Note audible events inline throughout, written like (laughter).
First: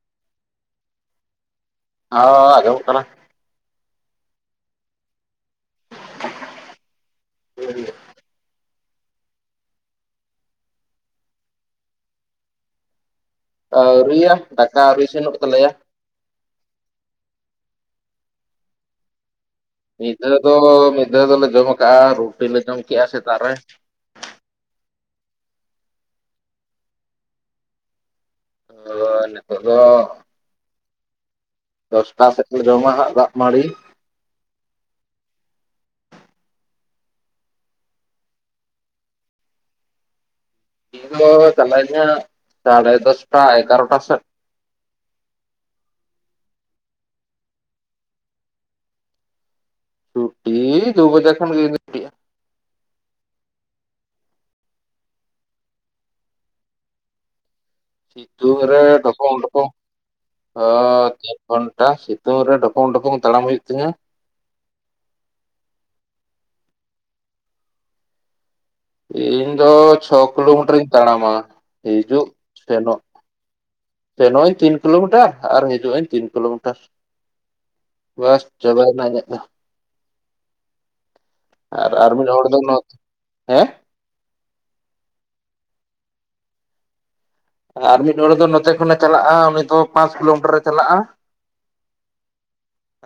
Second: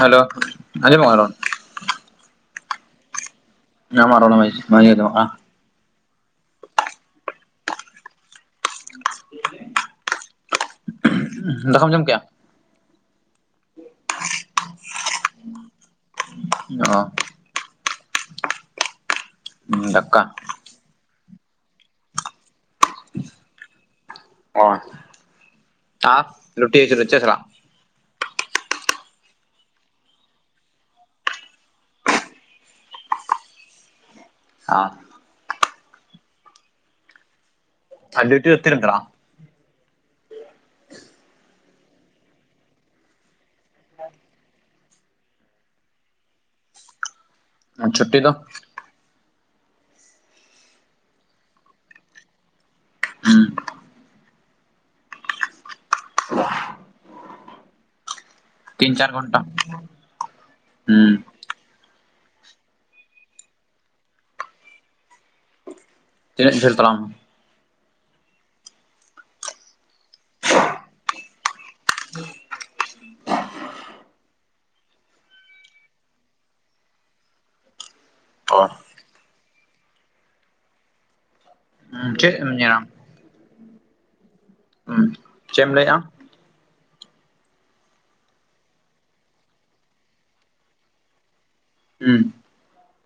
Hello ᱟᱡᱚᱢᱚᱜ ᱠᱟᱱᱟ ᱚᱻ ᱟᱡᱚᱢᱚᱜ ᱠᱟᱱᱟ ᱟᱢᱟ-ᱜ ᱨᱳᱞ (unintelligible) ᱠᱟᱱᱟ (unintelligible) ᱫᱟᱠᱟᱢ ᱡᱚᱢ ᱠᱮᱜ-ᱟ ᱟᱶᱨᱤᱭᱟ ᱫᱟᱠᱟ ᱟᱹᱶᱨᱤ ᱤᱥᱤᱱᱚᱜ ᱛᱟᱞᱮᱭᱟ ᱚ ᱢᱤᱫ ᱫᱟᱠᱟ ᱫᱷᱟᱣ ᱫᱚ ᱢᱤᱫ ᱫᱷᱟᱣ ᱫᱚᱞᱮ ᱡᱚᱢ ᱠᱟᱜ-ᱟ ᱨᱩᱴᱤ ᱞᱮ ᱡᱚᱢ ᱠᱮᱜ-ᱟ ᱥᱮᱛᱟᱜ ᱨᱮ ᱚ ᱟᱯ ᱨᱩᱴᱤ ᱠᱟᱫᱟ ᱪᱮᱫ ᱨᱮᱱᱟᱜ ᱚ ᱱᱤᱛᱚᱜ ᱫᱚ ᱫᱚᱥᱴᱟ ᱥᱮᱫ ᱞᱮ ᱡᱚᱢᱟ ᱦᱟᱜ ᱫᱟᱜ ᱢᱟᱹᱲᱤ (unintelligible) ᱟᱨ ᱰᱤᱩᱰᱩ ᱫᱚ ᱛᱤᱨᱮᱢ ᱪᱟᱞᱟᱜ-ᱟ ᱪᱟᱞᱟᱜ ᱤᱧ ᱱᱟᱦᱟᱜ ᱥᱟᱲᱮ ᱫᱚᱥᱴᱟ ᱮᱜᱟᱨᱚᱴᱟ ᱥᱮᱫ ᱪᱷᱩᱴᱤ ᱫᱚ ᱪᱷᱩᱴᱤ ᱫᱩ ᱵᱟᱡᱮ ᱠᱷᱟᱱ ᱜᱟᱹᱭ ᱦᱩ (unintelligible) ᱥᱤᱫᱩ ᱨᱮ ᱛᱤᱱ ᱪᱟᱨ ᱰᱚᱠᱚᱢ ᱜᱷᱚᱱᱴᱟ ᱰᱚᱠᱚᱢ ᱦᱩᱸ (unintelligible) ᱜᱷᱚᱱᱴᱟ ᱥᱤᱛᱩᱝ ᱨᱮ ᱰᱚᱯᱚᱝ ᱰᱚᱯᱚᱝ ᱛᱟᱲᱟᱢ ᱦᱩᱭᱩᱜ ᱛᱤᱧᱟᱹ ᱛᱤᱱᱟᱹᱜ ᱰᱷᱮᱨ ᱛᱟᱲᱟᱢ ᱤᱧ ᱫᱚ ᱪᱷᱚ ᱠᱤᱞᱳᱢᱤᱴᱟᱨᱤᱧ ᱛᱟᱲᱟᱢᱟ ᱦᱤᱡᱩᱜ ᱥᱮᱱᱚᱜ ᱥᱮᱱᱚᱜ ᱟᱹᱧ ᱛᱤᱱ ᱠᱤᱞᱳᱢᱤᱴᱟᱨ ᱟᱨ ᱦᱤᱡᱩᱜ ᱟᱹᱧ ᱛᱤᱱ ᱠᱤᱞᱳᱢᱤᱴᱟᱨ ᱵᱟᱥ ᱚ ᱪᱟᱵᱟᱭᱮᱱᱟ ᱤᱧᱟᱜᱫᱚ ᱟᱨ ᱟᱨ ᱢᱤᱫ ᱪᱮᱫ ᱦᱚᱲ ᱮᱢ ᱫᱚ ᱧᱮᱞᱟ ᱦᱮᱸ ᱦᱩᱸ ᱪᱮᱫ ᱮᱢ ᱞᱟᱹᱭᱟᱢ ᱟᱨ ᱢᱤᱫ ᱦᱚᱲ ᱫᱚ ᱱᱚᱛᱮ ᱠᱷᱚᱱᱮ ᱪᱟᱞᱟᱜᱼᱟ ᱩᱱᱤ ᱫᱚ ᱯᱟᱸᱪ ᱠᱤᱞᱳᱢᱤᱴᱟᱨᱮ ᱪᱟᱞᱟᱜᱼᱟ ᱦᱮᱸ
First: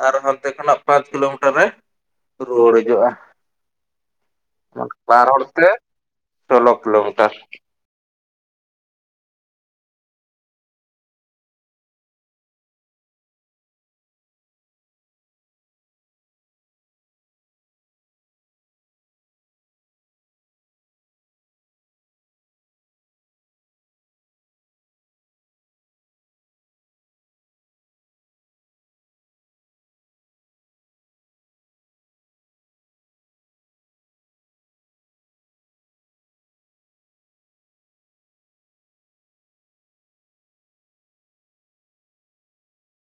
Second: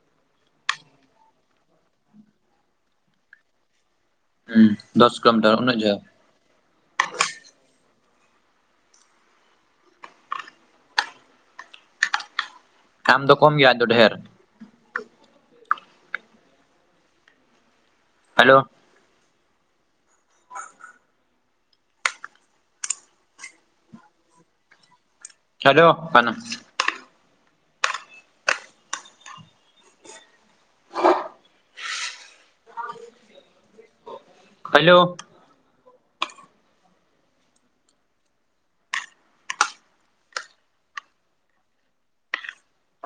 ᱟᱨ ᱦᱟᱱᱛᱮ ᱠᱷᱚᱱᱟᱜ ᱯᱟᱸᱪ ᱠᱤᱞᱳᱢᱤᱴᱟᱨ ᱨᱮ ᱨᱩᱣᱟᱹᱲ ᱦᱤᱡᱩᱜᱼᱟ᱾ ᱦᱩᱸ ᱫᱚᱥ ᱵᱟᱨ ᱦᱚᱲ ᱠᱤᱞᱳᱢᱤᱴᱟᱨ ᱛᱮ ᱩᱱᱟᱹᱜ ᱡᱷᱟᱞ ᱥᱳᱞᱳ ᱠᱤᱞᱳᱢᱤᱴᱟᱨ ᱟᱢ ᱫᱚ ᱠᱚᱢ ᱜᱮᱭᱟ ᱟᱡᱫᱚ ᱰᱷᱹᱮᱨ ᱦᱟᱞᱳ ᱪᱟᱡᱚᱜ ᱠᱟᱱᱟ ᱦᱟᱞᱳ